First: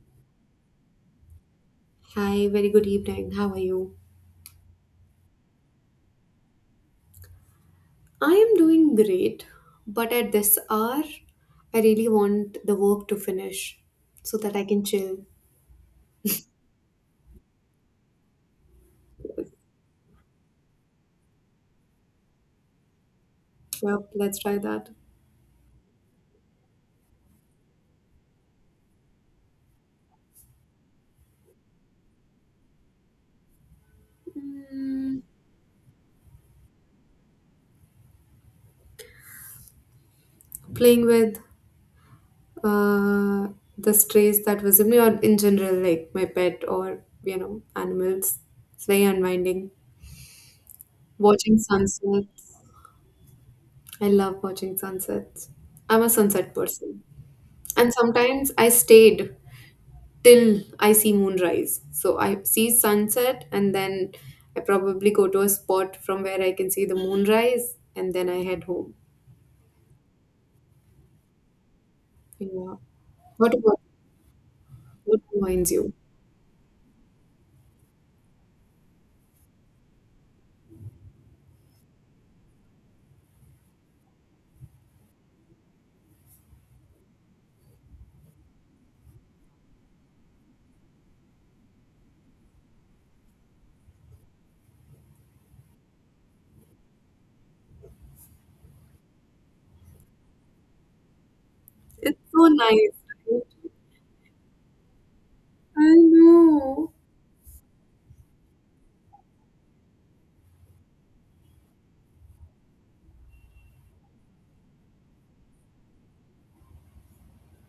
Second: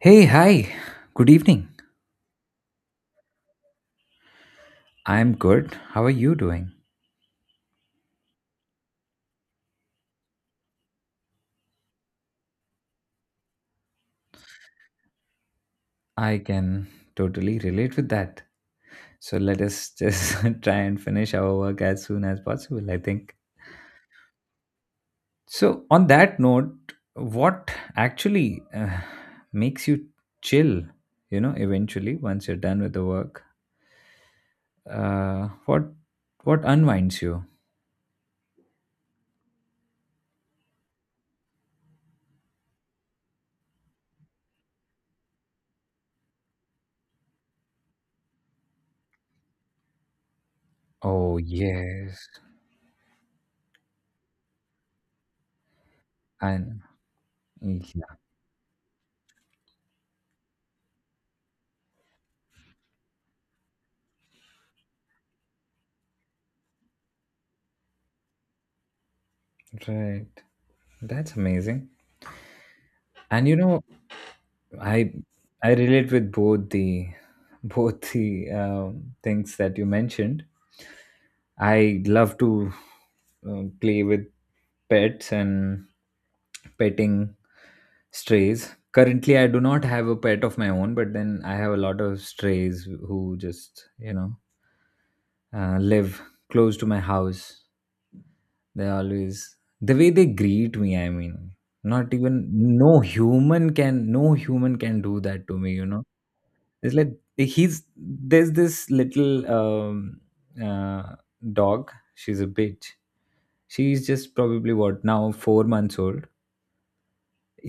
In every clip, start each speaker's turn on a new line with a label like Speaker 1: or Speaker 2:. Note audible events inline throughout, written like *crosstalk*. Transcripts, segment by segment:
Speaker 1: Hey, hi. Good evening.
Speaker 2: Hi, very good evening. How are you?
Speaker 1: I'm good. How are you doing?
Speaker 2: I am doing great, but at this hour, I really want the work to finish so that I can chill.
Speaker 1: I can totally relate with that. So let us just *laughs* try and finish our work as soon as possible, I think.
Speaker 2: Yep, let's try that.
Speaker 1: So, on that note, what actually makes you chill, you know, eventually once you're done with the work?
Speaker 2: Mm,
Speaker 1: Uh, what what unwinds you?
Speaker 2: playing with uh, the strays that visit me, or in general, like my pet or animals. It's very unwinding.
Speaker 1: Oh,
Speaker 2: Watching
Speaker 1: yes.
Speaker 2: sunsets. I love watching sunsets. I'm a sunset
Speaker 1: And
Speaker 2: person. And
Speaker 1: yeah,
Speaker 2: sometimes I stayed till I see moonrise. So I see sunset and then I probably go to a spot from where I can see the moonrise and then I head home.
Speaker 1: right. That's amazing.
Speaker 2: Yeah.
Speaker 1: And
Speaker 2: What
Speaker 1: you
Speaker 2: about
Speaker 1: know, I
Speaker 2: what reminds
Speaker 1: I
Speaker 2: you?
Speaker 1: relate with both the *laughs* both the things that you mentioned. I love to play with pets and petting strays. Currently, I do not have a pet of my own, but then I have a lot of strays who just you know live close to my house. They always the way they greet me, I mean, not
Speaker 2: It's
Speaker 1: even
Speaker 2: so nice.
Speaker 1: no
Speaker 2: Right?
Speaker 1: human can no human can do that to me. You
Speaker 2: I
Speaker 1: know,
Speaker 2: know.
Speaker 1: it's like he's there's this little uh, dog. She's a bitch. She's just probably what now 4 months old.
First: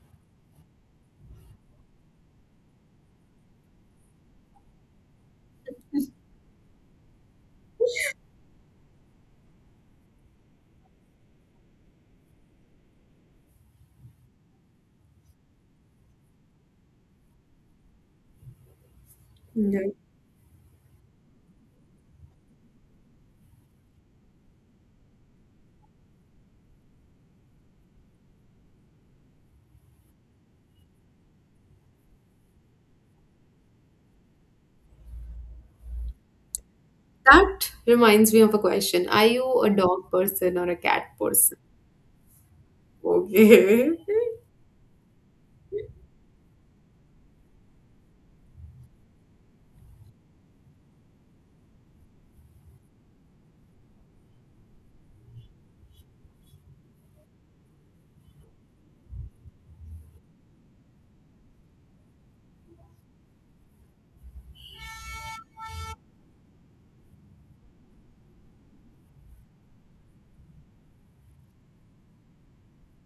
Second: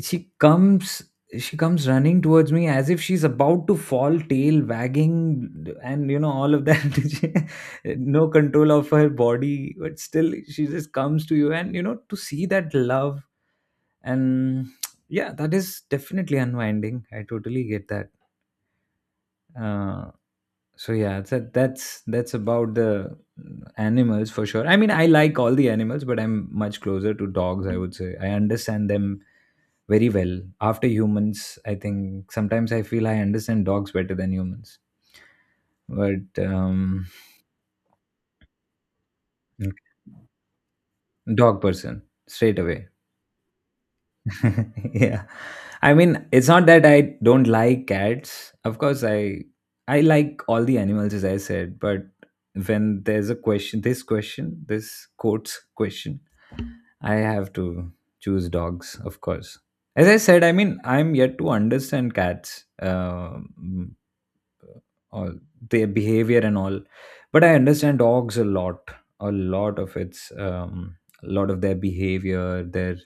Speaker 1: She comes. She comes running towards me as if she's about to fall, tail wagging, and you know, all of that. *laughs* No control of her body, but still she just comes to you, and you know, to see that love and *tsk* yeah, that is definitely unwinding. I totally get that.
Speaker 2: Yeah.
Speaker 1: Uh, so yeah, so that's about the animals for sure. I mean, I like all the animals, but I'm much closer to dogs, I would say. I understand them very well after humans. I think sometimes I feel I understand dogs better than humans, but
Speaker 2: That reminds me of a question. Are you a dog person or a cat person?
Speaker 1: dog person, straight away.
Speaker 2: Okay.
Speaker 1: *laughs* Yeah, I mean, it's not that I don't like cats. Of course, I like all the animals, as I said, but when there's a question, this question, this quotes question, I have to choose dogs, of course. As I said, I mean, I'm yet to understand cats, all their behavior and all, but I understand dogs a lot, a lot of its, um, a lot of their behavior, their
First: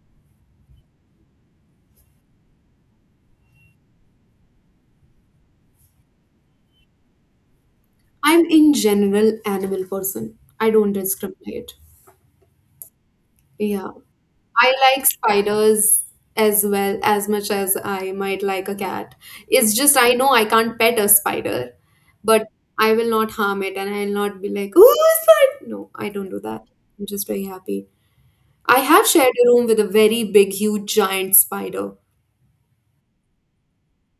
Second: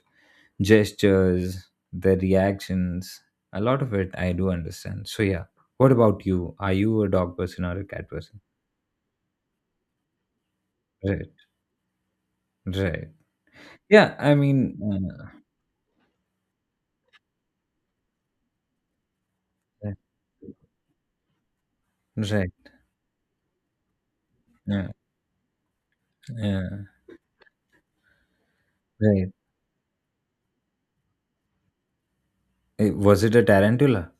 Speaker 1: gestures, their reactions. A lot of it I do understand. So yeah, what about you? Are you a dog person or a cat
Speaker 2: *laughs*
Speaker 1: person?
Speaker 2: I'm in general animal person. I don't
Speaker 1: Right,
Speaker 2: discriminate.
Speaker 1: right.
Speaker 2: Yeah.
Speaker 1: Yeah, I mean,
Speaker 2: I like spiders as well as much as I might like a cat. It's
Speaker 1: right,
Speaker 2: just I know I can't pet a spider, but
Speaker 1: right,
Speaker 2: I will not harm it and I'll not be like,
Speaker 1: yeah,
Speaker 2: oh, spider. No, I don't do that.
Speaker 1: yeah,
Speaker 2: I'm just very happy. I have
Speaker 1: right.
Speaker 2: shared a room with a very big, huge, giant spider.
Speaker 1: Was it a tarantula?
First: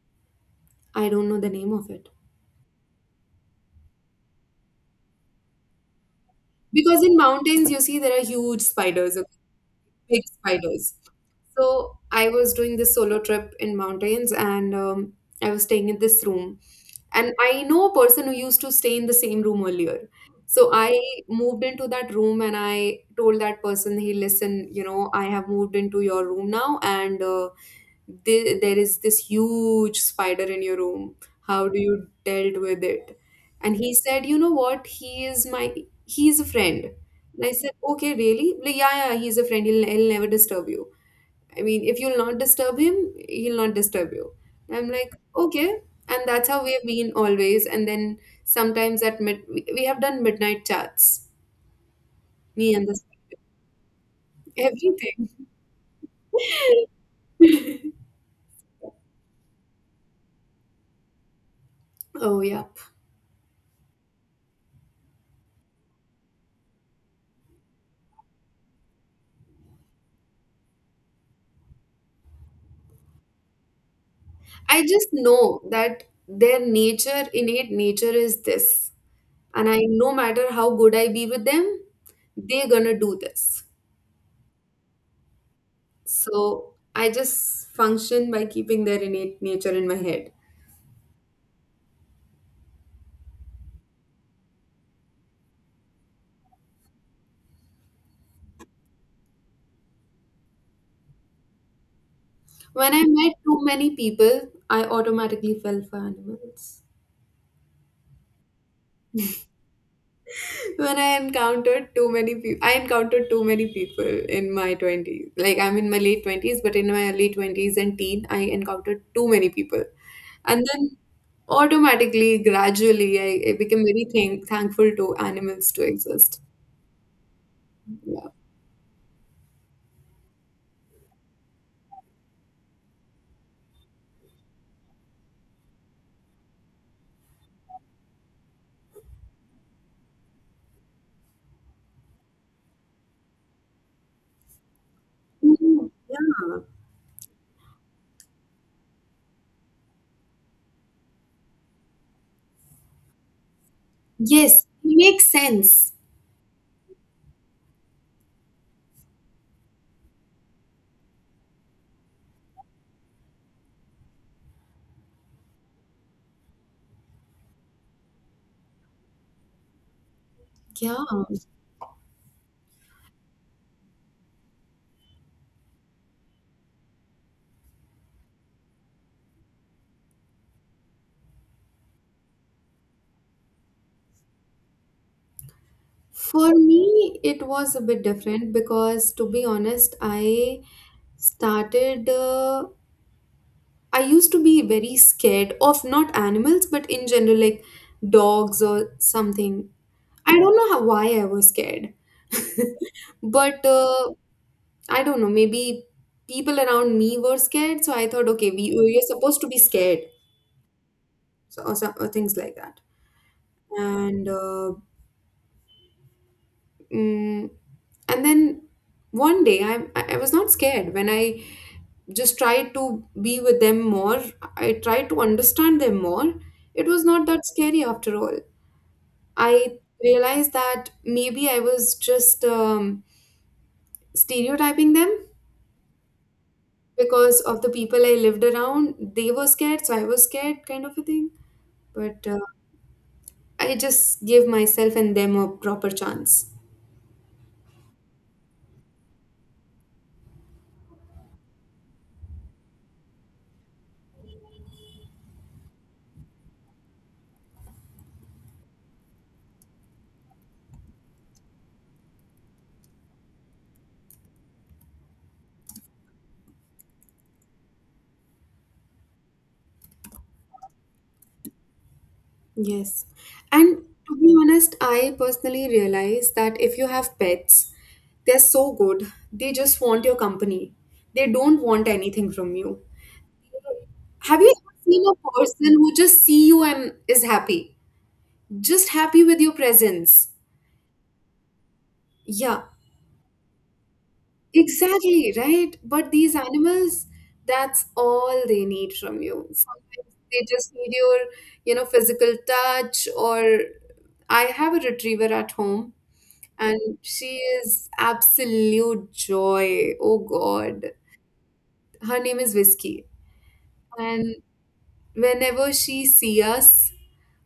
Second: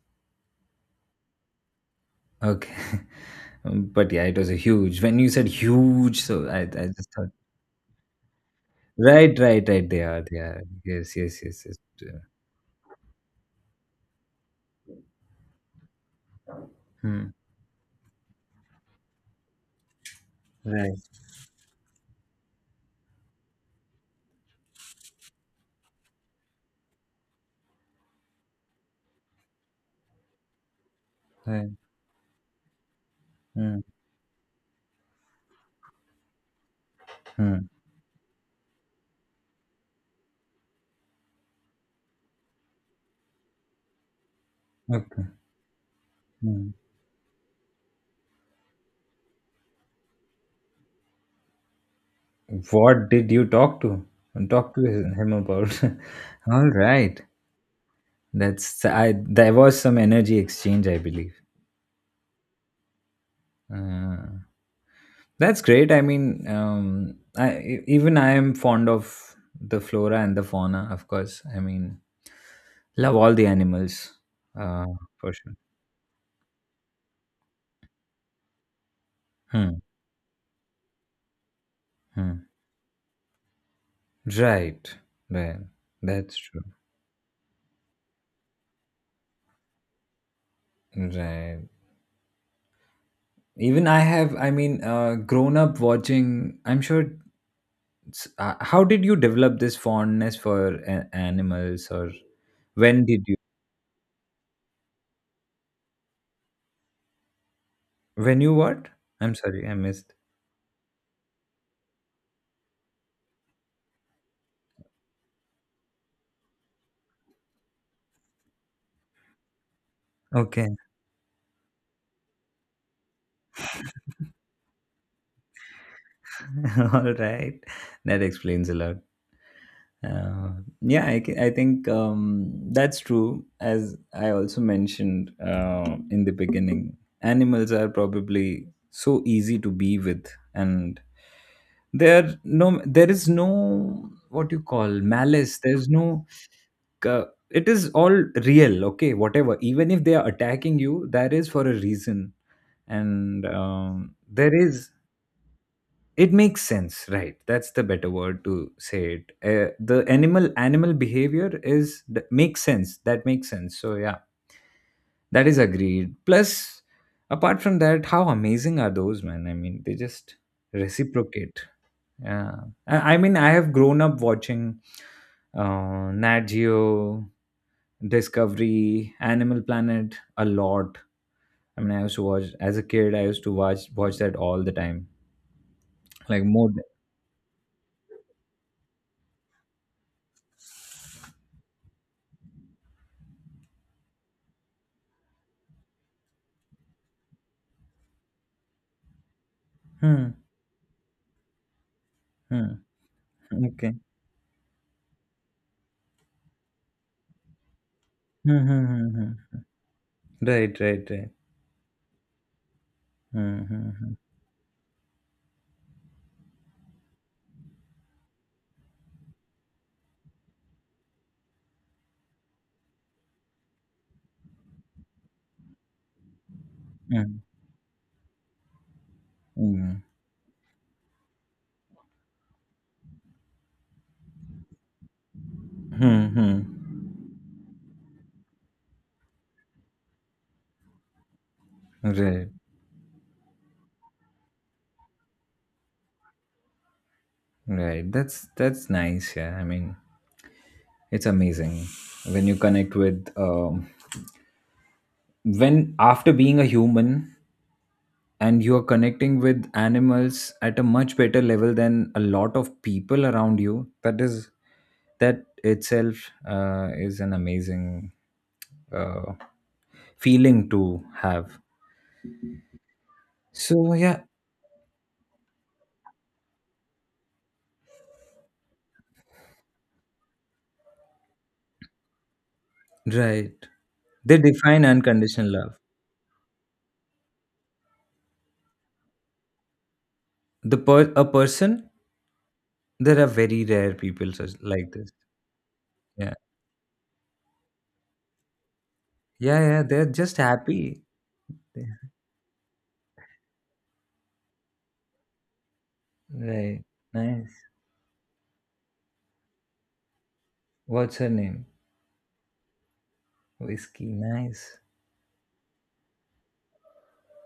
Speaker 2: I don't know the name of it.
Speaker 1: Okay, *laughs* but yeah, it was a huge. When you said huge, so I
Speaker 2: Because
Speaker 1: just
Speaker 2: in
Speaker 1: thought
Speaker 2: mountains, you see, there are huge spiders, okay?
Speaker 1: right, right, right. They
Speaker 2: Big
Speaker 1: are, they are.
Speaker 2: spiders.
Speaker 1: Yes, yes, yes, yes.
Speaker 2: So
Speaker 1: Yeah.
Speaker 2: I was doing this solo trip in mountains, and I was staying in this room.
Speaker 1: Hmm.
Speaker 2: And I know a person who used to stay in the same room earlier. So
Speaker 1: Right,
Speaker 2: I moved into that room, and I told that person, "Hey, listen, you know, I have moved into your room now, and there is this huge spider in your room. How
Speaker 1: right.
Speaker 2: do you dealt with it?" And
Speaker 1: Hmm.
Speaker 2: he said, "You know what? He is a friend." And I
Speaker 1: Hmm.
Speaker 2: said, "Okay, really? Like, yeah, yeah, he's a friend. He'll never disturb you." I mean, if you'll not disturb him, he'll not disturb you. I'm like,
Speaker 1: Okay.
Speaker 2: okay. And that's how
Speaker 1: Hmm.
Speaker 2: we have been always. And then sometimes at mid, we have done midnight chats, me and this,
Speaker 1: What did you talk to
Speaker 2: everything.
Speaker 1: him about? *laughs* All right.
Speaker 2: *laughs*
Speaker 1: That's I. There was some energy exchange, I believe.
Speaker 2: Oh, yeah.
Speaker 1: Uh, That's great. I mean, I even I am fond of the flora and the fauna. Of course, I mean, love all the animals,
Speaker 2: I
Speaker 1: uh,
Speaker 2: just
Speaker 1: for sure.
Speaker 2: know that their nature, innate nature is this. And I,
Speaker 1: Hmm,
Speaker 2: no matter how good I be with them,
Speaker 1: hmm.
Speaker 2: they're gonna do this.
Speaker 1: Right, right. That's true.
Speaker 2: So I just function by keeping their innate nature in my head.
Speaker 1: Right. Even I have. I mean, grown up watching. I'm sure. How did you develop this fondness for animals, or
Speaker 2: When I
Speaker 1: when did
Speaker 2: met
Speaker 1: you?
Speaker 2: too many people, I automatically fell for animals.
Speaker 1: When you what? I'm sorry, I missed.
Speaker 2: When I encountered too many people, I encountered too many people in my 20s. Like, I'm in my late 20s, but in my early 20s and teen, I encountered too many people. And
Speaker 1: Okay.
Speaker 2: then automatically, gradually, I became very thankful to animals to exist.
Speaker 1: *laughs* All right. That
Speaker 2: Yeah.
Speaker 1: explains a lot. Uh, yeah, I think that's true. As I also mentioned in the beginning, animals are probably so easy to be with, and there is no what you call malice. There's
Speaker 2: Mhm.
Speaker 1: no
Speaker 2: Yeah.
Speaker 1: It is all real. Okay, whatever. Even if they are attacking you, that is for a reason, and there
Speaker 2: Yes,
Speaker 1: is
Speaker 2: it makes sense.
Speaker 1: it makes sense, right? That's the better word to say it. The animal behavior, is that makes sense, that makes sense. So yeah, that is agreed. Plus, apart from that, how amazing are those, man? I mean, they just
Speaker 2: Yeah.
Speaker 1: reciprocate. Yeah, I mean, I have grown up watching Nat Geo, Discovery, Animal Planet a lot. I mean, I used to watch as a kid. I used to watch that all the time, like
Speaker 2: For
Speaker 1: more than,
Speaker 2: me, it was a bit different because, to be honest, I started. I used to be very scared of not animals, but in general, like dogs or something.
Speaker 1: hmm,
Speaker 2: I don't know how, why I was scared.
Speaker 1: hmm.
Speaker 2: *laughs* But
Speaker 1: Okay.
Speaker 2: uh, I don't know, maybe people around me were scared. So I thought, okay,
Speaker 1: Hmm,
Speaker 2: we,
Speaker 1: hmm,
Speaker 2: we're
Speaker 1: hmm,
Speaker 2: supposed to
Speaker 1: hmm.
Speaker 2: be scared,
Speaker 1: Right, right, right.
Speaker 2: or things like that.
Speaker 1: Hmm, hmm, hmm.
Speaker 2: And, uh, mm, and then one day I was not scared when I just try to be with them more. I tried to understand them more. It was not
Speaker 1: Hmm,
Speaker 2: that scary after all. I
Speaker 1: hmm.
Speaker 2: realized that maybe I was just stereotyping them
Speaker 1: Hmm, hmm.
Speaker 2: because of the people I lived around. They were scared, so I was scared, kind of a thing. But
Speaker 1: Right,
Speaker 2: I just gave myself and them a proper chance.
Speaker 1: right. That's nice. Yeah, I mean, it's amazing when you connect with when after being a human and you are connecting with animals at a much better level than a lot of people around you. That is, that itself is an amazing uh, feeling to have.
Speaker 2: Yes. And
Speaker 1: So
Speaker 2: to
Speaker 1: yeah,
Speaker 2: be honest, I personally realize that if you have pets, they're so good. They just want your company. They don't want anything from you.
Speaker 1: right. They
Speaker 2: Have you ever
Speaker 1: define
Speaker 2: seen a
Speaker 1: unconditional love.
Speaker 2: person who just see you and is happy? Just happy with your presence.
Speaker 1: The a person,
Speaker 2: Yeah,
Speaker 1: there are very rare people such like this.
Speaker 2: exactly, right? But these
Speaker 1: Yeah,
Speaker 2: animals, that's all they need from you.
Speaker 1: yeah, yeah. They're
Speaker 2: Sometimes
Speaker 1: just
Speaker 2: they just need
Speaker 1: happy.
Speaker 2: your, physical touch or I have a retriever at home and
Speaker 1: Right.
Speaker 2: she
Speaker 1: Nice.
Speaker 2: is absolute joy. Oh God,
Speaker 1: What's her name?
Speaker 2: her name is Whiskey,
Speaker 1: Whiskey.
Speaker 2: and
Speaker 1: Nice.
Speaker 2: whenever she see us,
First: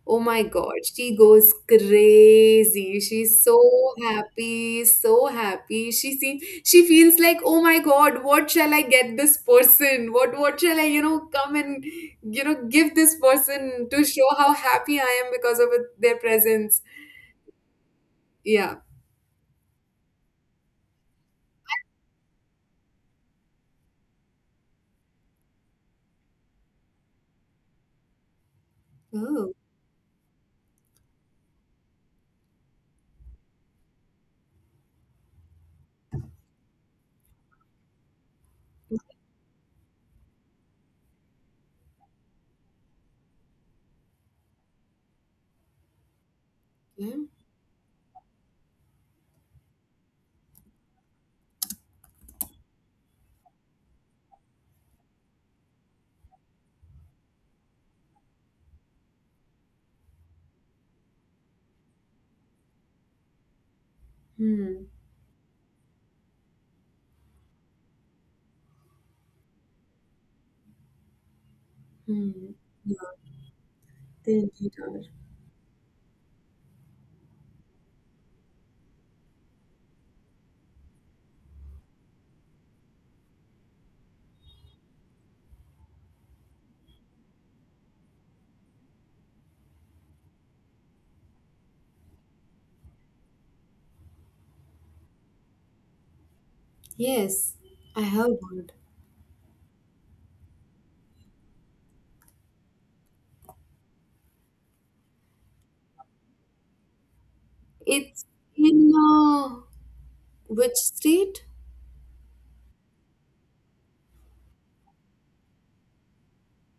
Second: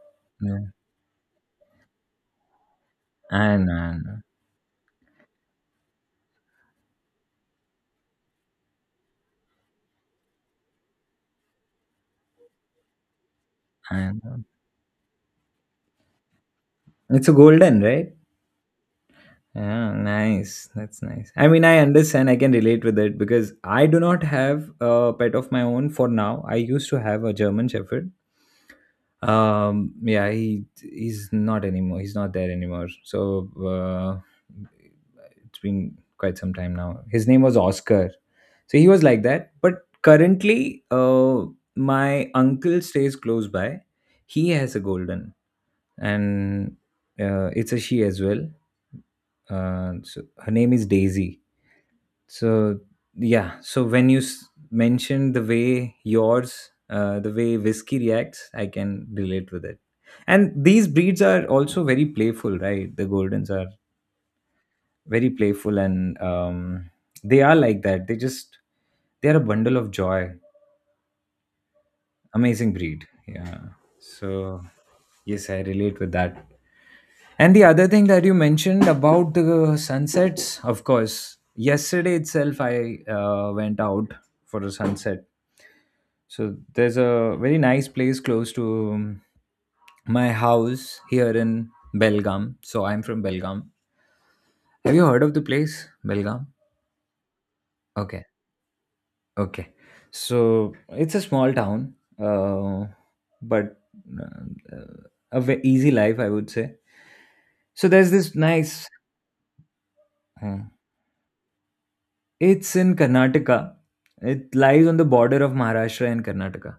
Speaker 2: oh my
Speaker 1: Yeah.
Speaker 2: God, she goes crazy. She's so
Speaker 1: I know. I know.
Speaker 2: happy, so happy. She feels like oh my God, what shall I get this person? What shall I come and give this person to
Speaker 1: I
Speaker 2: show
Speaker 1: know.
Speaker 2: how happy I am because of their presence?
Speaker 1: It's a golden, right?
Speaker 2: Yeah.
Speaker 1: Yeah, nice. That's nice. I mean, I understand. I can relate with it because I do not have a pet of my own for now. I used to have a German Shepherd.
Speaker 2: Oh.
Speaker 1: Yeah, he's not anymore. He's not there anymore, so it's been quite some time now. His name was Oscar. So he was like that. But currently, my uncle stays close by. He has a golden, and
Speaker 2: Yeah.
Speaker 1: it's a she as well. So her name is Daisy. So yeah, so when you mentioned the way yours, the way Whiskey reacts, I can relate with it. And these breeds are also very playful, right? The Goldens are
Speaker 2: Hmm.
Speaker 1: very playful, and they are like that. They are a bundle of joy.
Speaker 2: Hmm.
Speaker 1: Amazing breed. Yeah.
Speaker 2: They
Speaker 1: So
Speaker 2: need our.
Speaker 1: yes, I relate with that. And the other thing that you mentioned about the sunsets, of course, yesterday itself I went out for a sunset. So there's a very nice place close to my house here in Belgaum. So I'm from Belgaum. Have you heard of the place, Belgaum?
Speaker 2: Yes, I
Speaker 1: Okay,
Speaker 2: have heard.
Speaker 1: okay. So it's a small town, but uh, a easy life, I would say. So there's
Speaker 2: It's
Speaker 1: this nice.
Speaker 2: in
Speaker 1: uh,
Speaker 2: which street?
Speaker 1: It's in Karnataka. It lies on the border of Maharashtra and Karnataka.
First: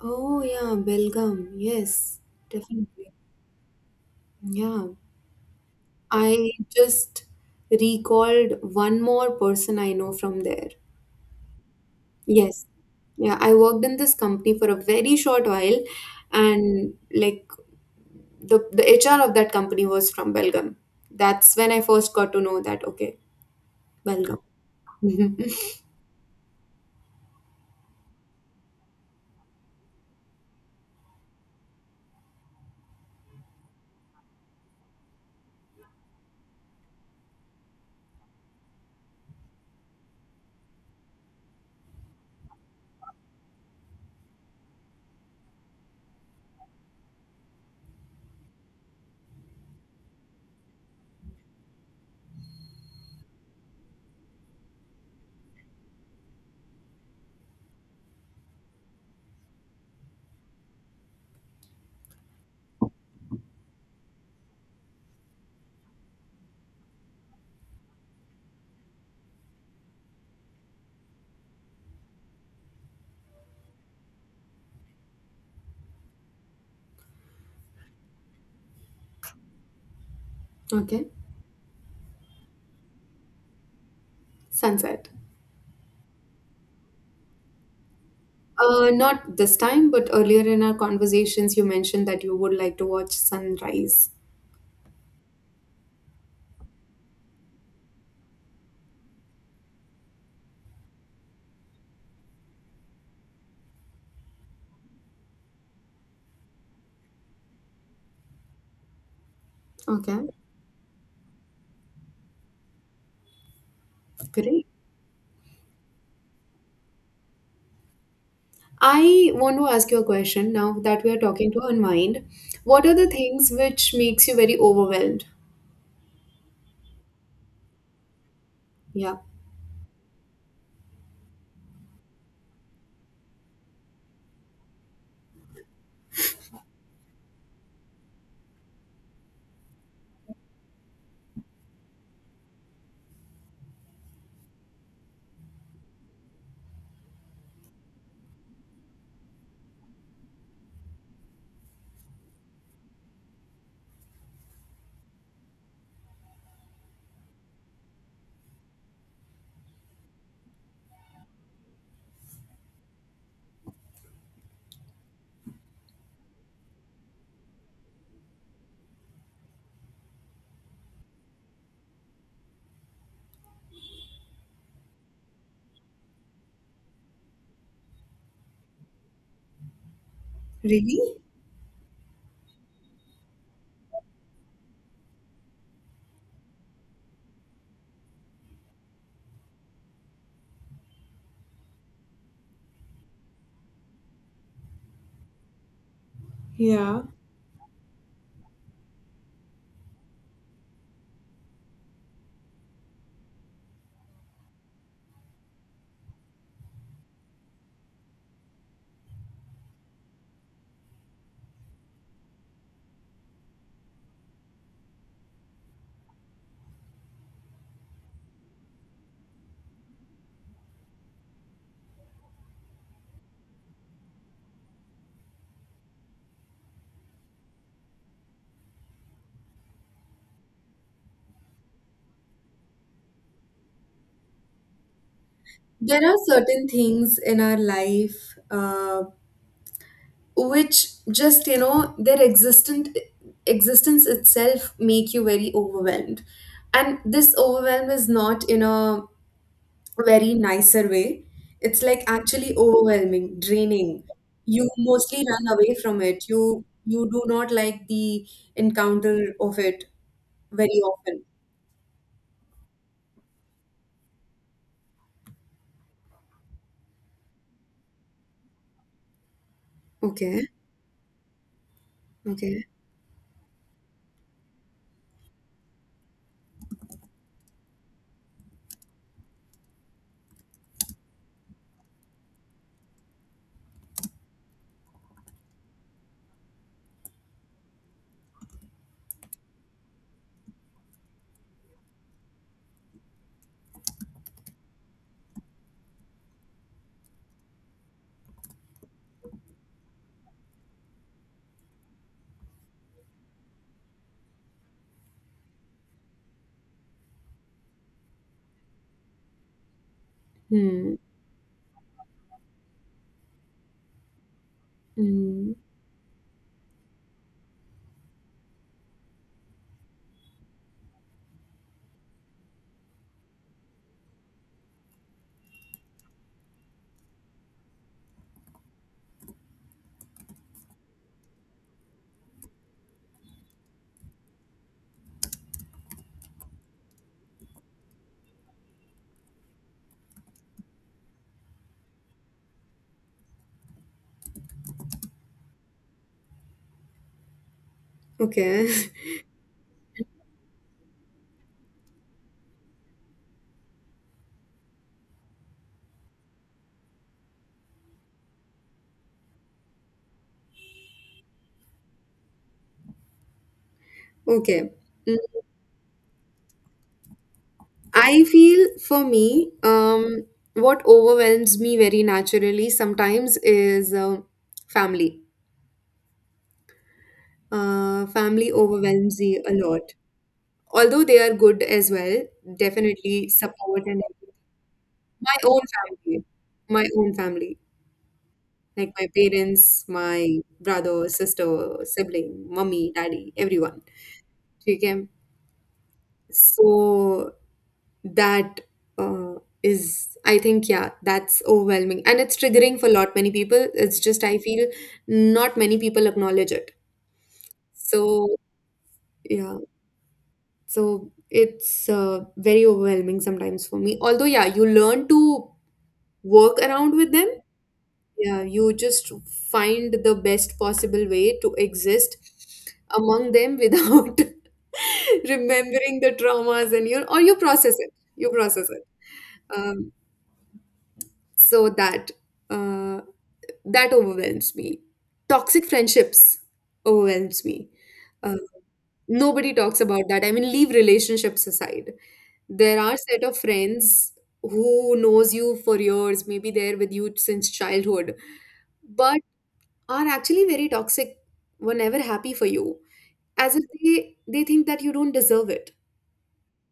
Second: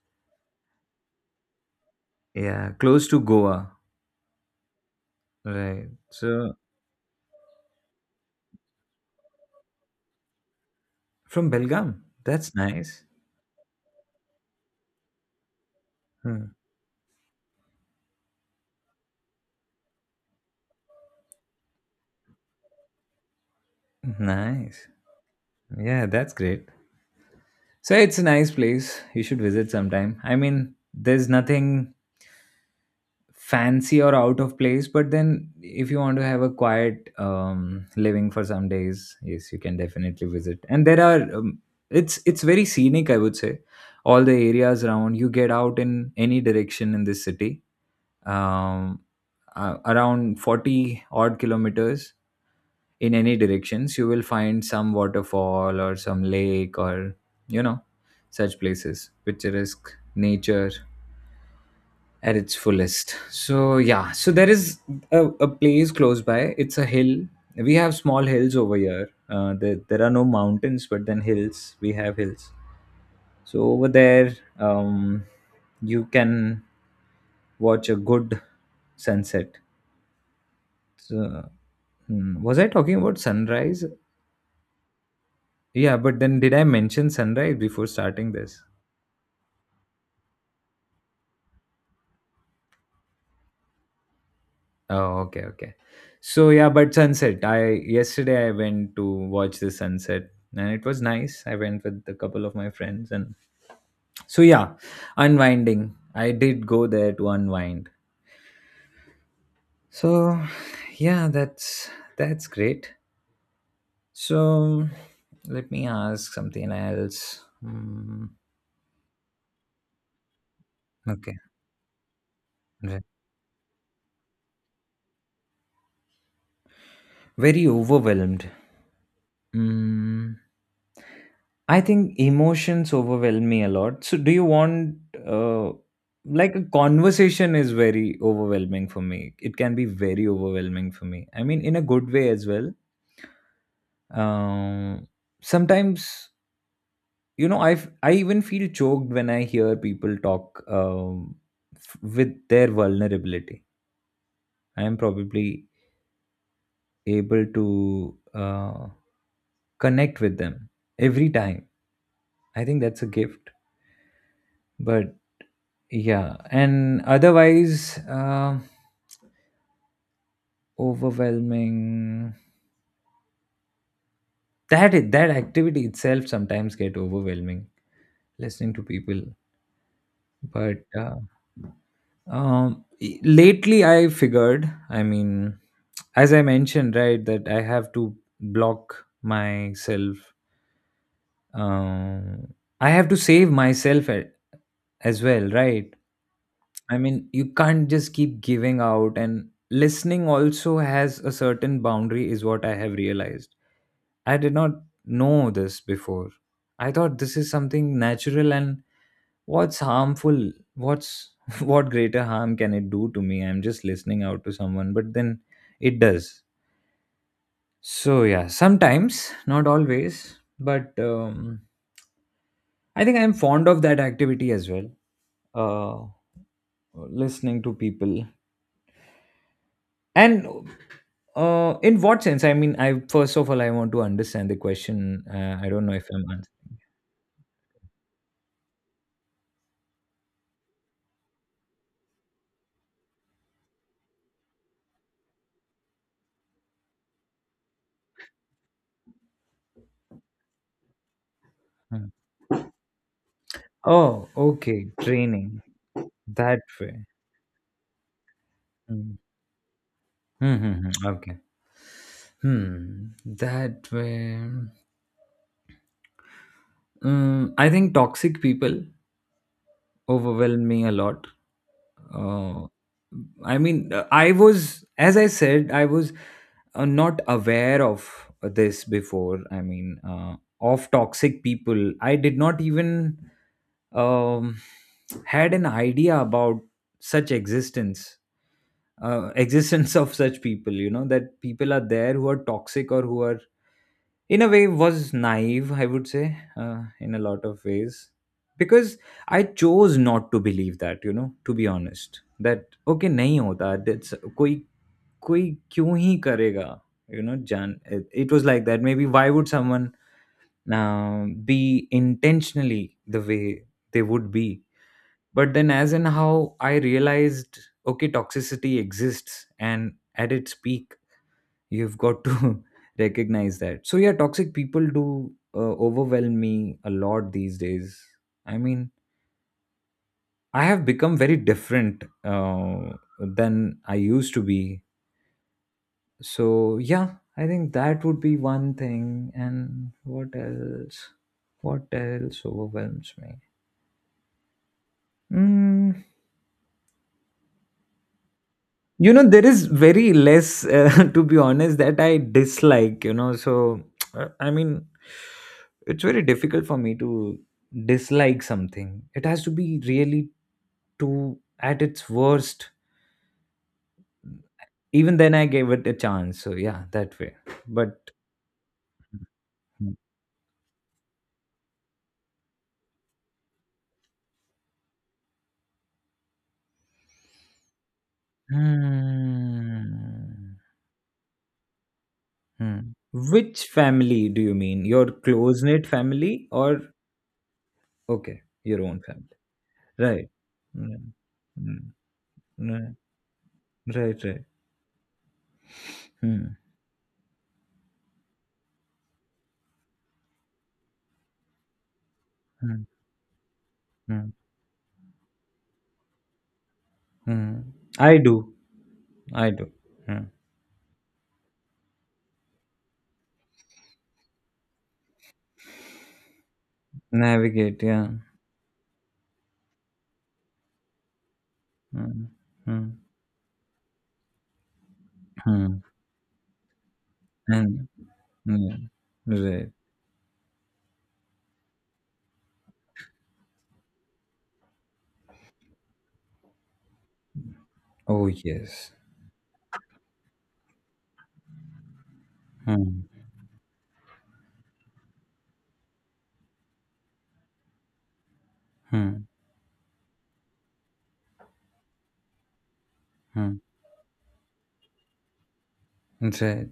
Speaker 2: Oh, yeah, Belgaum. Yes,
Speaker 1: Yeah, close
Speaker 2: definitely.
Speaker 1: to Goa.
Speaker 2: Yeah,
Speaker 1: Right.
Speaker 2: I
Speaker 1: So
Speaker 2: just recalled one more person I know from there.
Speaker 1: from Belgaum. That's
Speaker 2: Yes.
Speaker 1: nice.
Speaker 2: Yeah, I worked in this company for a very short while,
Speaker 1: Hmm.
Speaker 2: and like the HR of that company was from Belgaum. That's when I first got to know that, okay, Belgaum.
Speaker 1: Nice.
Speaker 2: *laughs*
Speaker 1: Yeah, that's great. So it's a nice place. You should visit sometime. I mean, there's nothing fancy or out of place, but then if you want to have a quiet living for some days, yes, you can definitely visit. And there are it's very scenic, I would say. All the areas around, you get out in any direction in this city, um, around 40 odd kilometers in any directions, you will find some waterfall or some lake or, you know, such places, picturesque nature at its fullest. So yeah, so there is a place close by. It's a hill. We have small hills over here. There are no mountains, but then hills. We have hills. So over there, you can watch a good sunset.
Speaker 2: Okay,
Speaker 1: So, was I talking about sunrise?
Speaker 2: sunset.
Speaker 1: Yeah, but then did I mention sunrise before starting this?
Speaker 2: Not this time, but earlier in our conversations, you mentioned that you would like to watch sunrise.
Speaker 1: Oh, okay, okay. So yeah, but sunset. I Yesterday I went to watch the sunset, and it was nice. I went with a couple of my friends, and so yeah, unwinding. I did go there to unwind.
Speaker 2: Okay,
Speaker 1: So yeah, that's great.
Speaker 2: great.
Speaker 1: So let me ask something else.
Speaker 2: I want to ask you a question now that we are
Speaker 1: Okay.
Speaker 2: talking to unwind. What are
Speaker 1: Right.
Speaker 2: the things which makes you very overwhelmed?
Speaker 1: Very overwhelmed.
Speaker 2: Yeah.
Speaker 1: Mm, I think emotions overwhelm me a lot. So, do you want, uh, like, a conversation is very overwhelming for me. It can be very overwhelming for me. I mean, in a good way as well. Um, sometimes, you know, I even feel choked when I hear people talk with their vulnerability. I am probably able to connect with them every time. I think that's a gift. But yeah, and otherwise, overwhelming. That that activity itself sometimes get overwhelming. Listening to people, but
Speaker 2: Really?
Speaker 1: lately I figured. I mean, as I mentioned, right, that I have to block myself. Um, I have to save myself as well, right? I mean, you can't just keep giving out, and listening also has a certain boundary, is what I have realized. I did not know this before. I thought this is something natural, and what's harmful? What's *laughs* what greater harm can it do to me? I'm just listening out to someone, but then it does. So, yeah, sometimes, not always, but I think I'm fond of that activity as well. Uh, listening to people. And in what sense? I mean, I first of all, I want to understand the question. I don't know
Speaker 2: There
Speaker 1: if
Speaker 2: are
Speaker 1: I'm
Speaker 2: certain
Speaker 1: answering.
Speaker 2: things in our life which just their existent existence itself make you very overwhelmed, and this overwhelm is not in a very nicer way. It's like
Speaker 1: Hmm.
Speaker 2: actually overwhelming, draining.
Speaker 1: Oh,
Speaker 2: You
Speaker 1: okay,
Speaker 2: mostly run
Speaker 1: training
Speaker 2: away from it.
Speaker 1: that
Speaker 2: You
Speaker 1: way.
Speaker 2: you do not like the
Speaker 1: Hmm.
Speaker 2: encounter of it
Speaker 1: Hmm,
Speaker 2: very
Speaker 1: hmm, hmm,
Speaker 2: often.
Speaker 1: okay. Hmm. That way. I think toxic people
Speaker 2: Okay.
Speaker 1: overwhelm me a lot. uh,
Speaker 2: Okay.
Speaker 1: I mean, I was, as I said, I was not aware of this before. I mean, of toxic people. I did not even um, had an idea about such existence, *laughs* existence of such people. You know that people are there who are toxic or who are, in a way, was naive, I would say, in a lot of ways, because I chose not to believe that, you know, to be honest, that okay nahi hota, that's koi koi kyun hi karega, you know jan, it was like that. Maybe why would someone
Speaker 2: Hmm.
Speaker 1: uh, be intentionally the way they would be.
Speaker 2: Hmm.
Speaker 1: But then as in how I realized, okay, toxicity exists and at its peak. You've got to *laughs* recognize that. So yeah, toxic people do overwhelm me a lot these days. I mean, I have become very different than I used to be. So yeah, I think that would be one thing. And what else? What else overwhelms me? Mm,
Speaker 2: Okay. *laughs*
Speaker 1: you know there is very less *laughs* to be honest that I dislike, you know, so I mean, it's very difficult for me to dislike something. It has to be really, to at its worst.
Speaker 2: Okay.
Speaker 1: Even
Speaker 2: Mm.
Speaker 1: then I gave it a chance, so yeah, that way. But
Speaker 2: I feel for me, what overwhelms me very naturally sometimes is family. Family overwhelms me a lot.
Speaker 1: Hmm.
Speaker 2: Although they are good as well,
Speaker 1: Hmm.
Speaker 2: definitely
Speaker 1: Which
Speaker 2: support and
Speaker 1: family
Speaker 2: everything.
Speaker 1: do you mean, your
Speaker 2: My own
Speaker 1: close knit
Speaker 2: family,
Speaker 1: family
Speaker 2: my
Speaker 1: or?
Speaker 2: own family,
Speaker 1: Okay, your
Speaker 2: like
Speaker 1: own
Speaker 2: my
Speaker 1: family,
Speaker 2: parents,
Speaker 1: right.
Speaker 2: my brother,
Speaker 1: Hmm.
Speaker 2: sister,
Speaker 1: Hmm.
Speaker 2: sibling, mummy,
Speaker 1: Right,
Speaker 2: daddy, everyone.
Speaker 1: right, right.
Speaker 2: Okay.
Speaker 1: Hmm.
Speaker 2: So that uh, is, I think, yeah, that's overwhelming. And it's triggering
Speaker 1: Mm,
Speaker 2: for a lot many people. It's just,
Speaker 1: mm,
Speaker 2: I feel not many people acknowledge it.
Speaker 1: mm. I
Speaker 2: So,
Speaker 1: do. I
Speaker 2: yeah.
Speaker 1: do. Mm.
Speaker 2: So it's very overwhelming sometimes for me. Although, yeah, you learn to work around with them.
Speaker 1: Navigate, yeah.
Speaker 2: Yeah, you just find the best possible way to exist
Speaker 1: Mm, mm,
Speaker 2: among them without *laughs*
Speaker 1: mm.
Speaker 2: remembering the traumas and you or you process
Speaker 1: And
Speaker 2: it you process
Speaker 1: yeah.
Speaker 2: it
Speaker 1: Right.
Speaker 2: um, so that uh, that overwhelms me. Toxic friendships overwhelms me
Speaker 1: Oh
Speaker 2: uh,
Speaker 1: yes.
Speaker 2: nobody talks about that. I mean, leave relationships aside, there are
Speaker 1: Mm,
Speaker 2: set of friends who knows you for years, maybe they're with you since childhood, but
Speaker 1: mm,
Speaker 2: are actually very toxic, were never happy for you, as
Speaker 1: mm.
Speaker 2: if they think that you don't deserve it,
Speaker 1: Right.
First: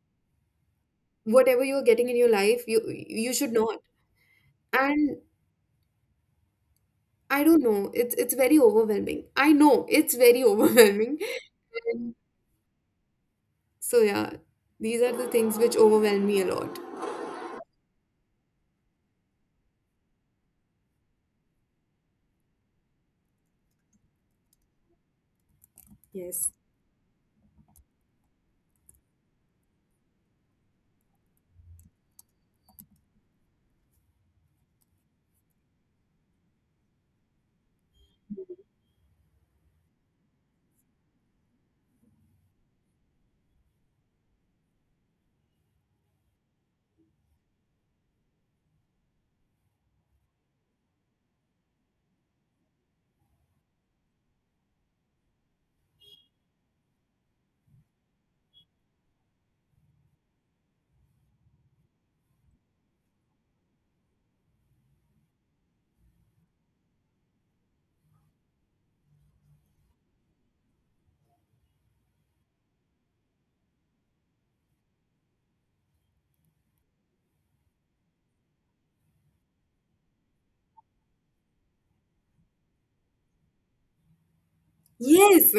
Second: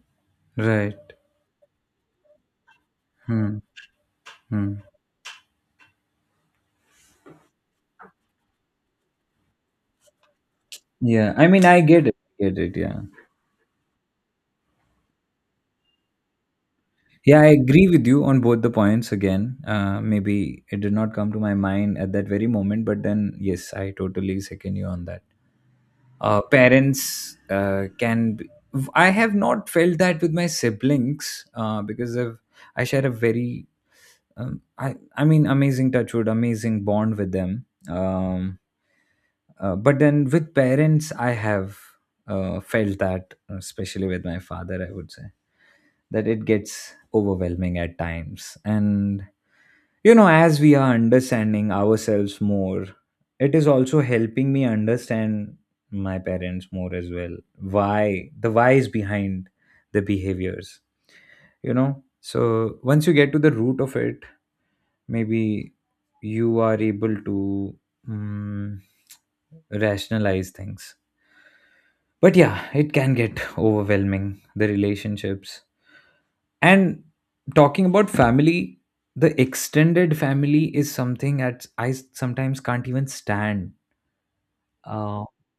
Speaker 1: Right.
Speaker 2: whatever you're getting in your life, you should
Speaker 1: Mm,
Speaker 2: not.
Speaker 1: mm.
Speaker 2: And I don't know, it's very overwhelming. I know, it's very *laughs* overwhelming.
Speaker 1: Yeah. I mean, I get
Speaker 2: And
Speaker 1: it. Get it. Yeah.
Speaker 2: so yeah, these are the things which overwhelm me a lot.
Speaker 1: Yeah, I agree with you on both the points. Again, maybe it did not come to my mind at that very moment, but then yes, I totally second you on that.
Speaker 2: Yes,
Speaker 1: Parents can be, I have not felt that with my siblings because of, I share a very I mean amazing, touchwood, amazing bond with them. But then with parents I have felt that, especially with my father I would say, that it gets overwhelming at times. And, you know, as we are understanding ourselves more, it is also helping me understand my parents more as well, why, the whys behind the behaviors. You know, so once you get to the root of it, maybe you are able to, mm, rationalize things. But yeah, it can get *laughs* overwhelming, the relationships. And talking about family, the extended family is something that I sometimes can't even stand. Uh,
Speaker 2: yes,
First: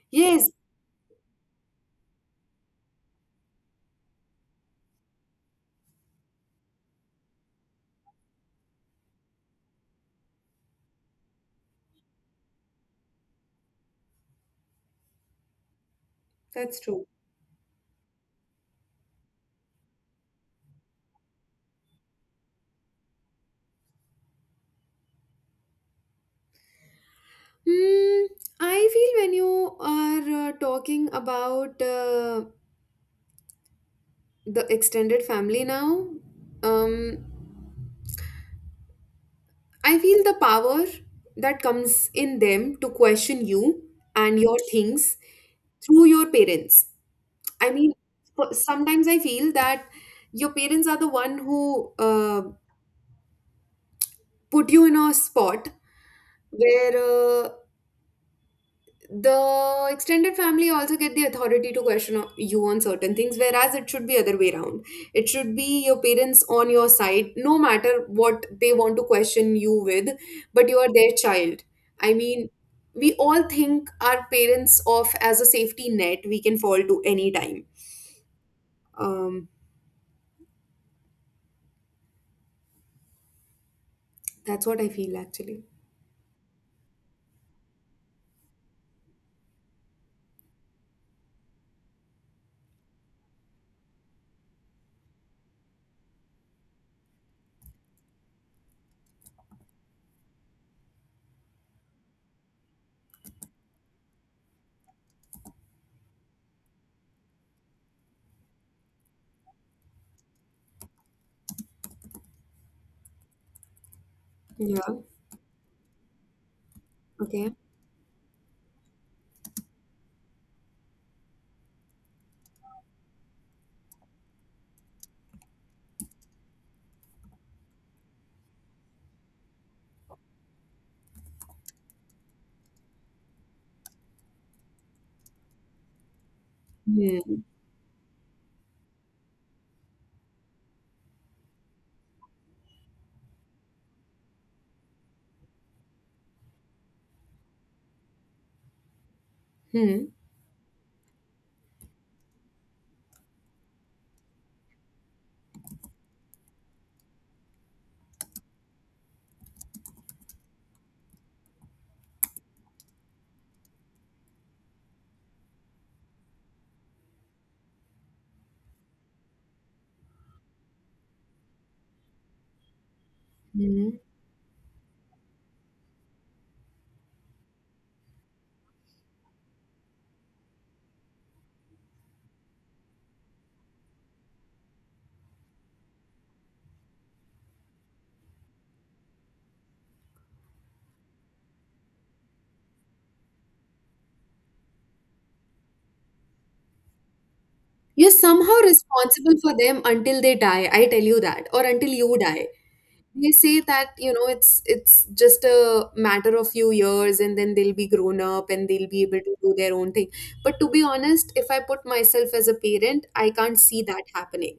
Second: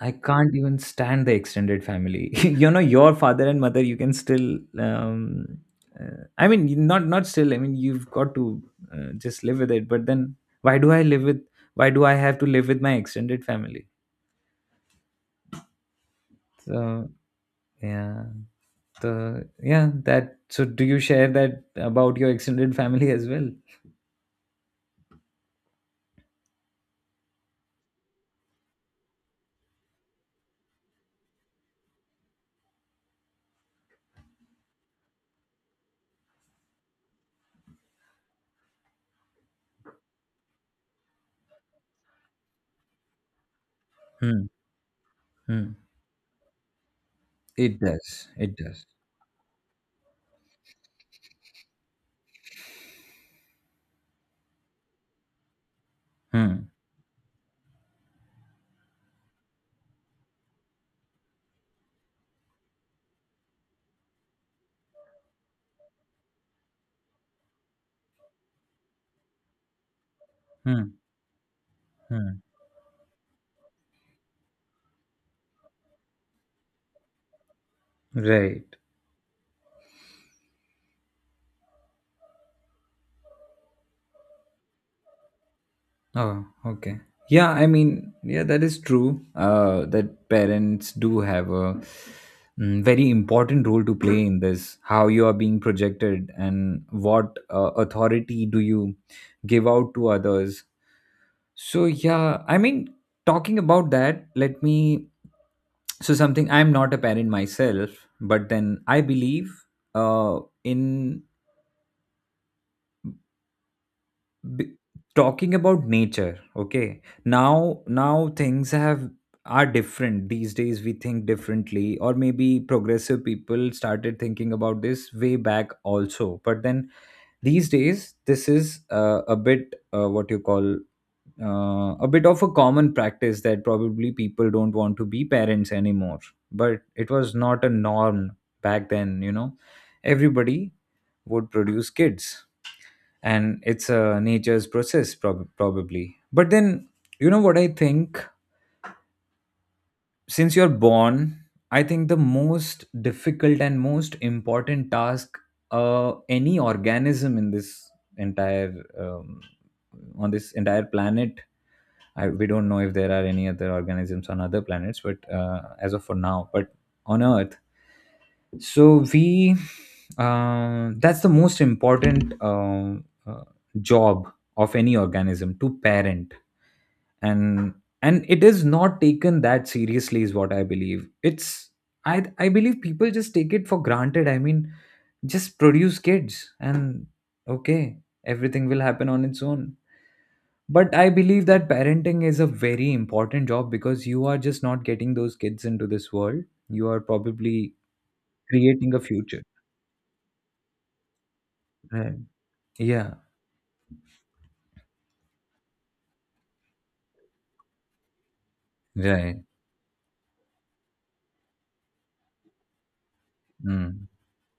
Speaker 1: I
Speaker 2: yes,
Speaker 1: can't even stand the extended family. *laughs* You know, your father and mother, you can still. I mean, not still. I mean, you've got to just live with it. But then, why do I live with? Why do I have to live with my extended family?
Speaker 2: that's true.
Speaker 1: So yeah, so yeah, that. So do you share that about your extended family as well?
Speaker 2: Hmm, I feel when you are talking about the extended family now, um, I feel the power that comes in them to question you and
Speaker 1: Hmm.
Speaker 2: your things
Speaker 1: Hmm.
Speaker 2: through your parents. I
Speaker 1: It
Speaker 2: mean,
Speaker 1: does. It does.
Speaker 2: sometimes I feel that your parents are the one who put you in a spot
Speaker 1: Hmm.
Speaker 2: where the extended family also get the authority to question you on certain things, whereas it should be other way around. It should be your parents on your side no matter what they want to question you with, but you are
Speaker 1: Hmm.
Speaker 2: their child. I
Speaker 1: Hmm.
Speaker 2: mean, we all think our parents off as a safety net we can fall to any time
Speaker 1: Right.
Speaker 2: um that's what I feel actually.
Speaker 1: Oh, okay. Yeah, I mean, yeah, that is true. That parents do have a very important role to play in this. How you are being projected and what authority do you give out to others. So yeah, I mean, talking about that, let me. So something, I'm not a parent myself, but then I believe in b-
Speaker 2: Yeah.
Speaker 1: talking about nature, okay.
Speaker 2: Okay.
Speaker 1: Now, now things have, are different these days. We think differently, or maybe progressive people started thinking about this way back also. But then these days this is a bit what you call, a bit of a common practice that probably people don't want to be parents anymore. But it was
Speaker 2: Hmm.
Speaker 1: not a norm back then, you know. Everybody would produce kids, and it's a nature's process, probably. But then, you know what I think,
Speaker 2: Hmm.
Speaker 1: since you're born, I think the most difficult and most important task, any organism in this entire, on this entire planet, I, we don't know if there are any other organisms on other planets, but as of for now, but on earth. So we, that's the most important uh,
Speaker 2: Hmm.
Speaker 1: job of any organism, to parent. And and it is not taken that seriously, is what I believe. It's, I believe people just take it for granted. I mean, just produce kids, and okay, everything will happen on its own. But I believe that parenting is a very important job, because you are just not getting those kids into this world. You are probably
Speaker 2: You're somehow
Speaker 1: creating a
Speaker 2: responsible
Speaker 1: future.
Speaker 2: for them until they die. I tell you that, or until you
Speaker 1: Right.
Speaker 2: die.
Speaker 1: Yeah,
Speaker 2: They say that, it's just a matter of few years, and then they'll be grown up and they'll be able to
Speaker 1: right.
Speaker 2: do their own thing. But to be honest, if I put myself as a parent, I can't see
Speaker 1: Mm,
Speaker 2: that happening.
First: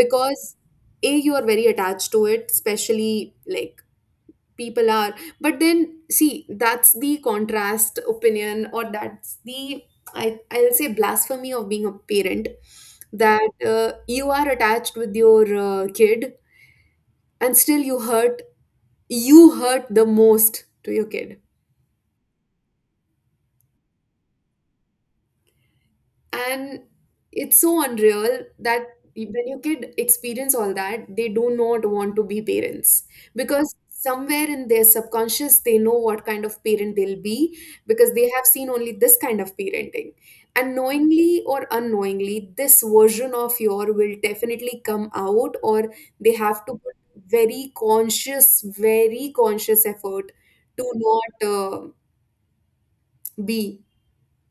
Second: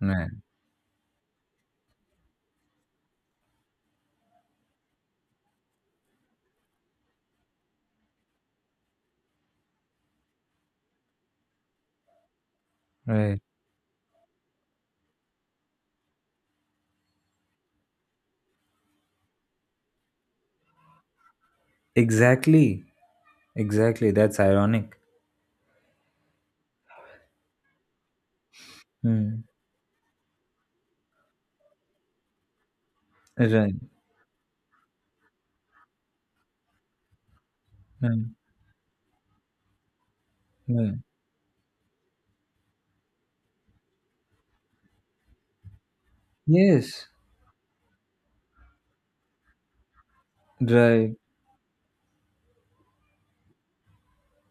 Speaker 1: right,
Speaker 2: Because a you are very attached to it, especially like people are. But then see, that's the contrast opinion, or that's the I I'll say blasphemy of being a parent.
Speaker 1: right.
Speaker 2: That you are attached with your kid, and still you hurt the most to your kid.
Speaker 1: Exactly, exactly. That's ironic.
Speaker 2: And it's so unreal that
Speaker 1: Mm,
Speaker 2: when your kid experience all that, they do not want to be parents, because
Speaker 1: right,
Speaker 2: somewhere in their subconscious they know what kind of parent they'll be, because
Speaker 1: right,
Speaker 2: they have seen only this kind of parenting, and
Speaker 1: right.
Speaker 2: knowingly or unknowingly this version of your will definitely come out, or they have to put
Speaker 1: Yes,
Speaker 2: very conscious, very conscious effort to
Speaker 1: right.
Speaker 2: not be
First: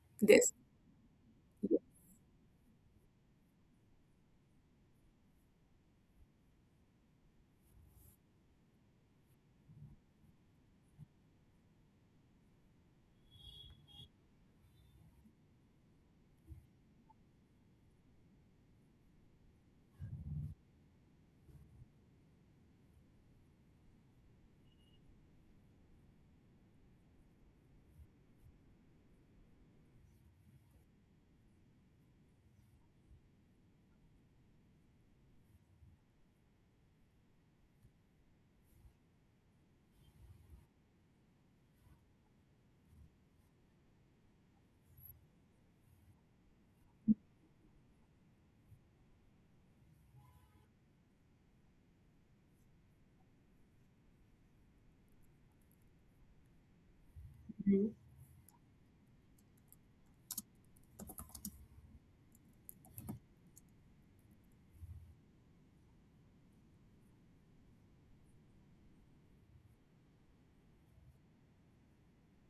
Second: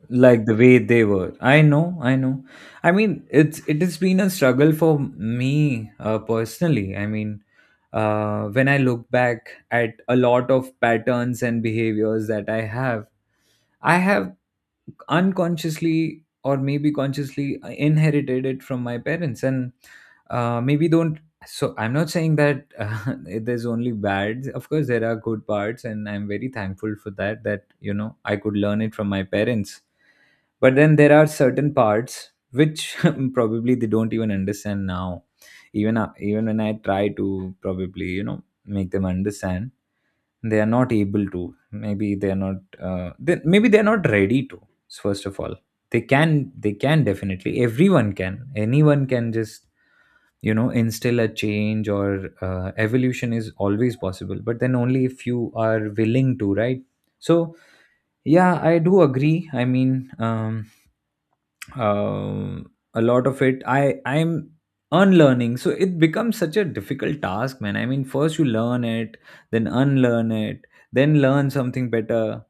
Speaker 1: Like
Speaker 2: this.
Speaker 1: the way they were. I know, I know. I mean, it has been a struggle for me personally. I mean, when I look back at a lot of patterns and behaviors that I have unconsciously or maybe consciously I inherited it from my parents, and maybe don't, so I'm not saying that *laughs* there's only bad. Of course there are good parts, and I'm very thankful for that, that you know, I could learn it from my parents. But then there are certain parts which *laughs* probably they don't even understand now, even when I try to probably, you know, make them understand, they are not able to. Maybe they are not, they, maybe they are not ready to. So first of all, they can, they can definitely, everyone can, anyone can just, you know, instill a change, or evolution is always possible, but then only if you are willing to, right? So
Speaker 2: Mhm.
Speaker 1: yeah, I do agree. I mean, um a lot of it, I'm unlearning, so it becomes such a difficult task, man. I mean, first you learn it, then unlearn it, then learn something better.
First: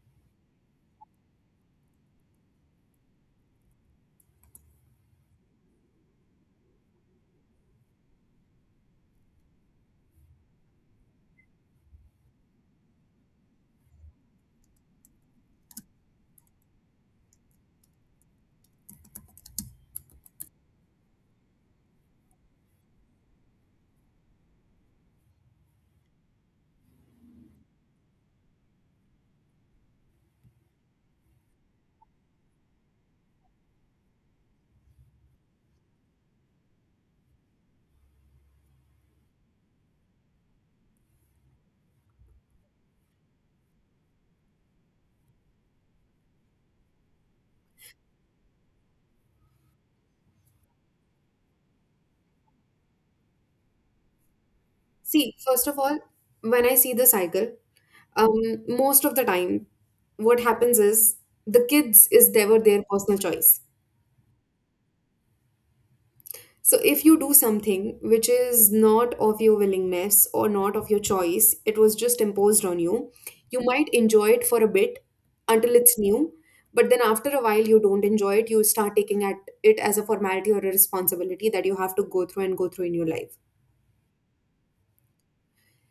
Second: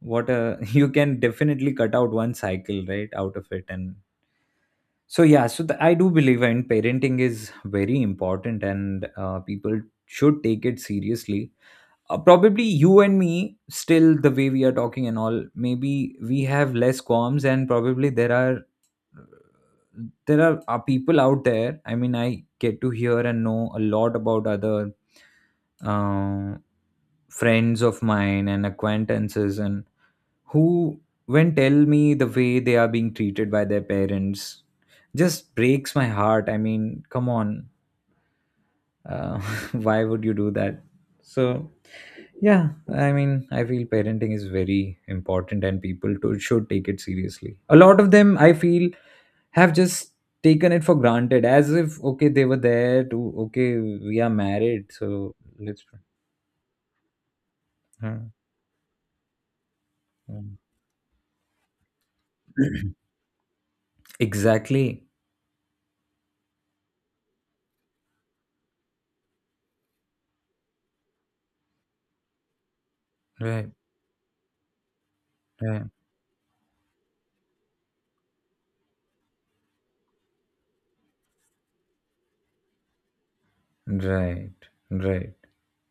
Speaker 1: What a *laughs* you can definitely cut out one cycle right out of it. And so yeah, so the, I do believe in, parenting is very important, and people should take it seriously. Probably you and me, still the way we are talking and all, maybe we have less qualms, and probably there are, people out there. I mean, I get to hear and know a lot about other uh, friends of mine and acquaintances, and who, when tell me the way they are being treated by their parents, just breaks my heart. I mean, come on, uh, *laughs* why would you do that? So yeah, I mean, I feel parenting is very important, and people to, should take it seriously. A lot of them I feel have just taken it for granted, as if, okay, they were there to, okay, we are married, so
Speaker 2: See, first of
Speaker 1: let's
Speaker 2: all, when I see the cycle,
Speaker 1: Hmm,
Speaker 2: um, most of the time, what
Speaker 1: hmm.
Speaker 2: happens is the kids is never their
Speaker 1: *clears throat*
Speaker 2: personal choice.
Speaker 1: Exactly.
Speaker 2: So if you do something which is not of your willingness or not of your choice, it was just imposed on you, you
Speaker 1: Right.
Speaker 2: might enjoy it for a bit until
Speaker 1: Right.
Speaker 2: it's new, but then after a while you don't enjoy it, you start taking at it as a formality or a responsibility that you have to go through and go through in your life.
Speaker 1: Right. Right.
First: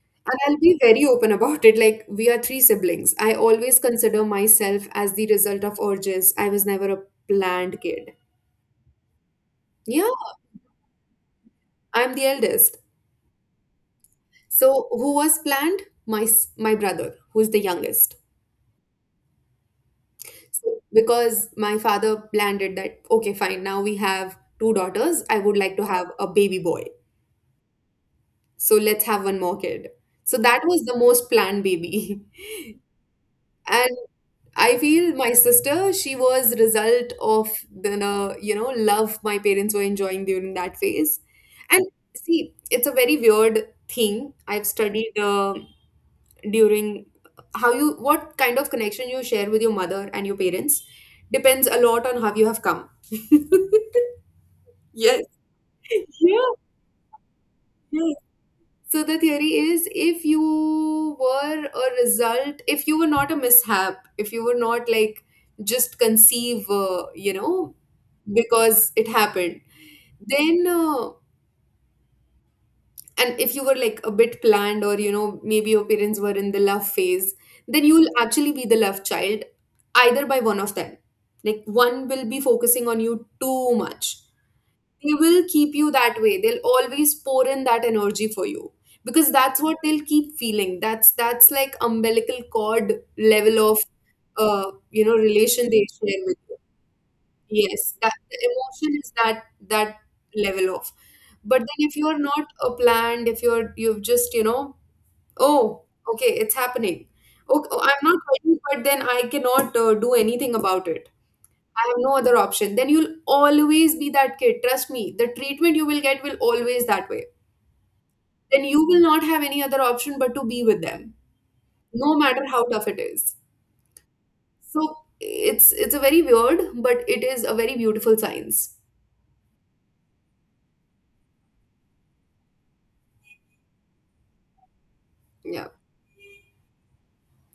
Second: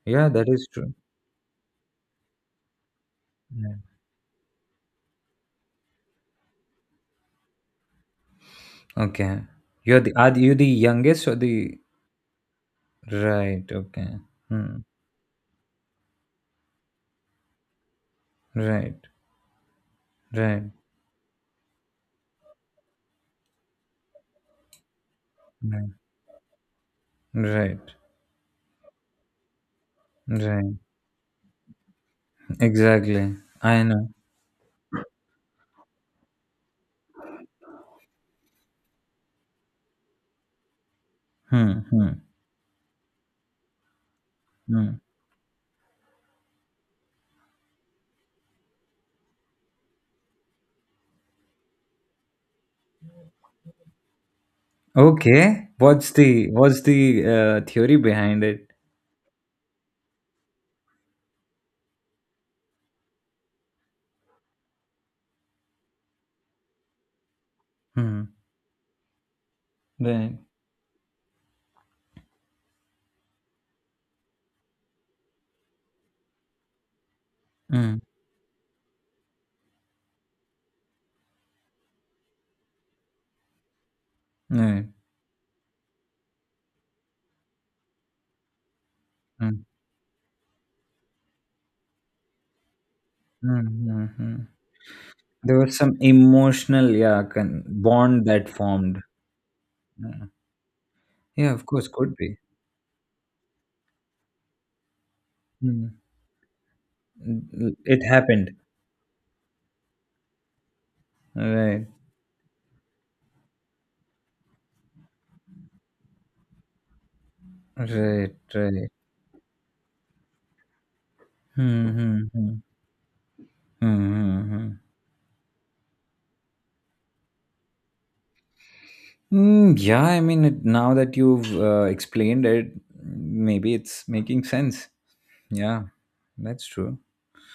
Speaker 1: Yeah,
Speaker 2: And
Speaker 1: that
Speaker 2: I'll
Speaker 1: is
Speaker 2: be
Speaker 1: true.
Speaker 2: very open about it. Like, we are three siblings. I
Speaker 1: Yeah.
Speaker 2: always consider myself as the result of urges. I was never a planned kid.
Speaker 1: Okay, you're
Speaker 2: Yeah,
Speaker 1: the are you the youngest, or the?
Speaker 2: I'm the eldest.
Speaker 1: Right, okay. Hmm.
Speaker 2: So, who was planned? My brother, who's the youngest.
Speaker 1: Right. Right.
Speaker 2: So, because my father planned it that, okay, fine, now we have two daughters. I would like to
Speaker 1: Right.
Speaker 2: have a baby boy.
Speaker 1: Right.
Speaker 2: So, let's have one more kid. So, that
Speaker 1: Right.
Speaker 2: was the most planned baby. *laughs*
Speaker 1: Exactly. I
Speaker 2: And
Speaker 1: know.
Speaker 2: I feel my sister, she was result of the, you know, love my parents were enjoying during that phase.
Speaker 1: Hmm,
Speaker 2: And
Speaker 1: hmm,
Speaker 2: see, it's a very weird thing. I've
Speaker 1: hmm.
Speaker 2: studied during how you, what kind of connection you share with your mother and your parents depends a lot on how you have come. *laughs* Yes.
Speaker 1: Okay, what's the what's the theory
Speaker 2: Yeah.
Speaker 1: behind it?
Speaker 2: So the theory is if you were a result, if you were not a mishap, if you were not like just conceive,
Speaker 1: Hmm.
Speaker 2: because it happened,
Speaker 1: Right.
Speaker 2: then, uh, and if you were like a bit planned or, you know, maybe your parents were in the love phase, then
Speaker 1: Mm,
Speaker 2: you'll actually be the love child either by one of them. Like, one will be focusing on you too much,
Speaker 1: right.
Speaker 2: they will keep you that way, they'll always pour in that energy for you, because that's
Speaker 1: Mm,
Speaker 2: what they'll keep feeling. That's like umbilical cord
Speaker 1: mm,
Speaker 2: level of
Speaker 1: mm, mm.
Speaker 2: you know
Speaker 1: There
Speaker 2: relation
Speaker 1: was
Speaker 2: they
Speaker 1: some
Speaker 2: share with you.
Speaker 1: emotional, yeah,
Speaker 2: Yes, that
Speaker 1: bond
Speaker 2: the
Speaker 1: that
Speaker 2: emotion
Speaker 1: formed.
Speaker 2: is that
Speaker 1: Yeah.
Speaker 2: level of.
Speaker 1: Yeah,
Speaker 2: But
Speaker 1: of
Speaker 2: then
Speaker 1: course,
Speaker 2: if
Speaker 1: could
Speaker 2: you're
Speaker 1: be.
Speaker 2: not a planned, if you've just, you know, oh,
Speaker 1: Mm.
Speaker 2: okay, it's happening, okay, I'm
Speaker 1: It
Speaker 2: not
Speaker 1: happened.
Speaker 2: ready, but then I cannot do anything about it.
Speaker 1: Right,
Speaker 2: I have no other option. Then you'll always be that kid. Trust me, the treatment you will get will always that way.
Speaker 1: right,
Speaker 2: Then you
Speaker 1: right.
Speaker 2: will not have any other option but to be with them,
Speaker 1: Hmm.
Speaker 2: no
Speaker 1: Hmm.
Speaker 2: matter
Speaker 1: Hmm.
Speaker 2: how tough it is.
Speaker 1: Hmm. Hmm, hmm.
Speaker 2: So it's a very weird, but it is a very beautiful science.
Speaker 1: Mm, yeah, I mean, it, now that you've explained it, maybe it's making sense.
Speaker 2: Yeah,
Speaker 1: Yeah, that's true.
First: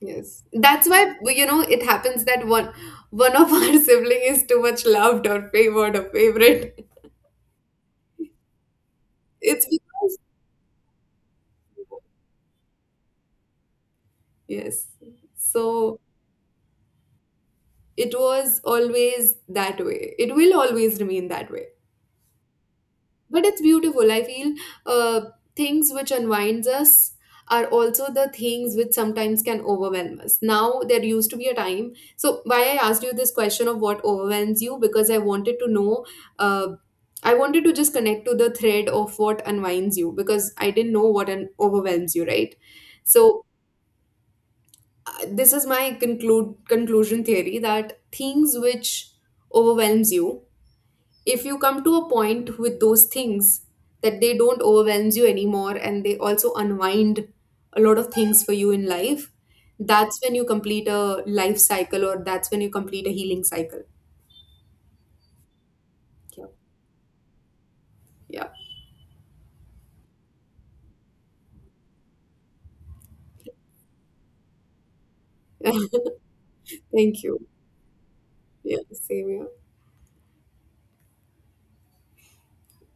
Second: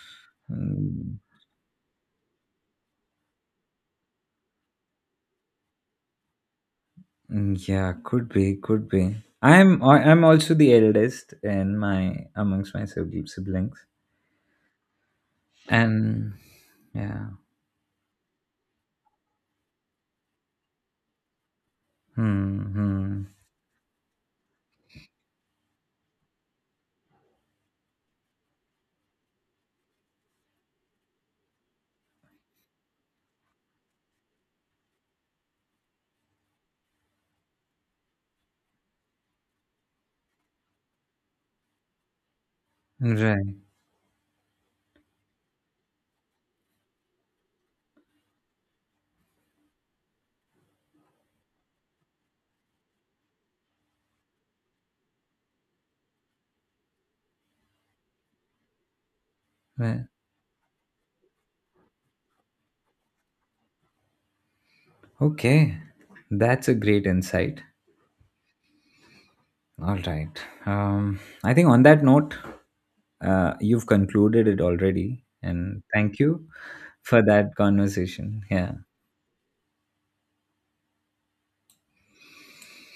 Speaker 2: yes. That's why,
Speaker 1: Mm,
Speaker 2: you know, it happens that one of our *laughs* sibling is too much loved or favored or favorite.
Speaker 1: mm, yeah, could be, could be.
Speaker 2: It's
Speaker 1: I'm I-
Speaker 2: because
Speaker 1: I'm also the eldest in my amongst my siblings,
Speaker 2: yes. So
Speaker 1: and yeah,
Speaker 2: it was always that way. It will always remain that way.
Speaker 1: hmm, hmm.
Speaker 2: But it's beautiful, I feel, uh, things which unwinds us are also the things which sometimes can overwhelm us. Now there used to be a time, so why I asked you this question of what overwhelms you, because I wanted to know, uh, I wanted to just connect to the thread of what unwinds you, because I didn't know what overwhelms you, right? So
Speaker 1: Right,
Speaker 2: this is my conclude conclusion theory, that things which overwhelms you, if you come to a point with those things that they don't overwhelm you anymore, and they also unwind a lot of things for you in life,
Speaker 1: right,
Speaker 2: that's when you complete a life cycle, or that's when you complete a healing cycle.
Speaker 1: okay, that's a great insight.
Speaker 2: Yeah.
Speaker 1: All right, I think on that note, you've concluded it already,
Speaker 2: Yeah.
Speaker 1: and
Speaker 2: *laughs*
Speaker 1: thank you for
Speaker 2: Thank you.
Speaker 1: that conversation. Yeah.
Speaker 2: Yeah, same here.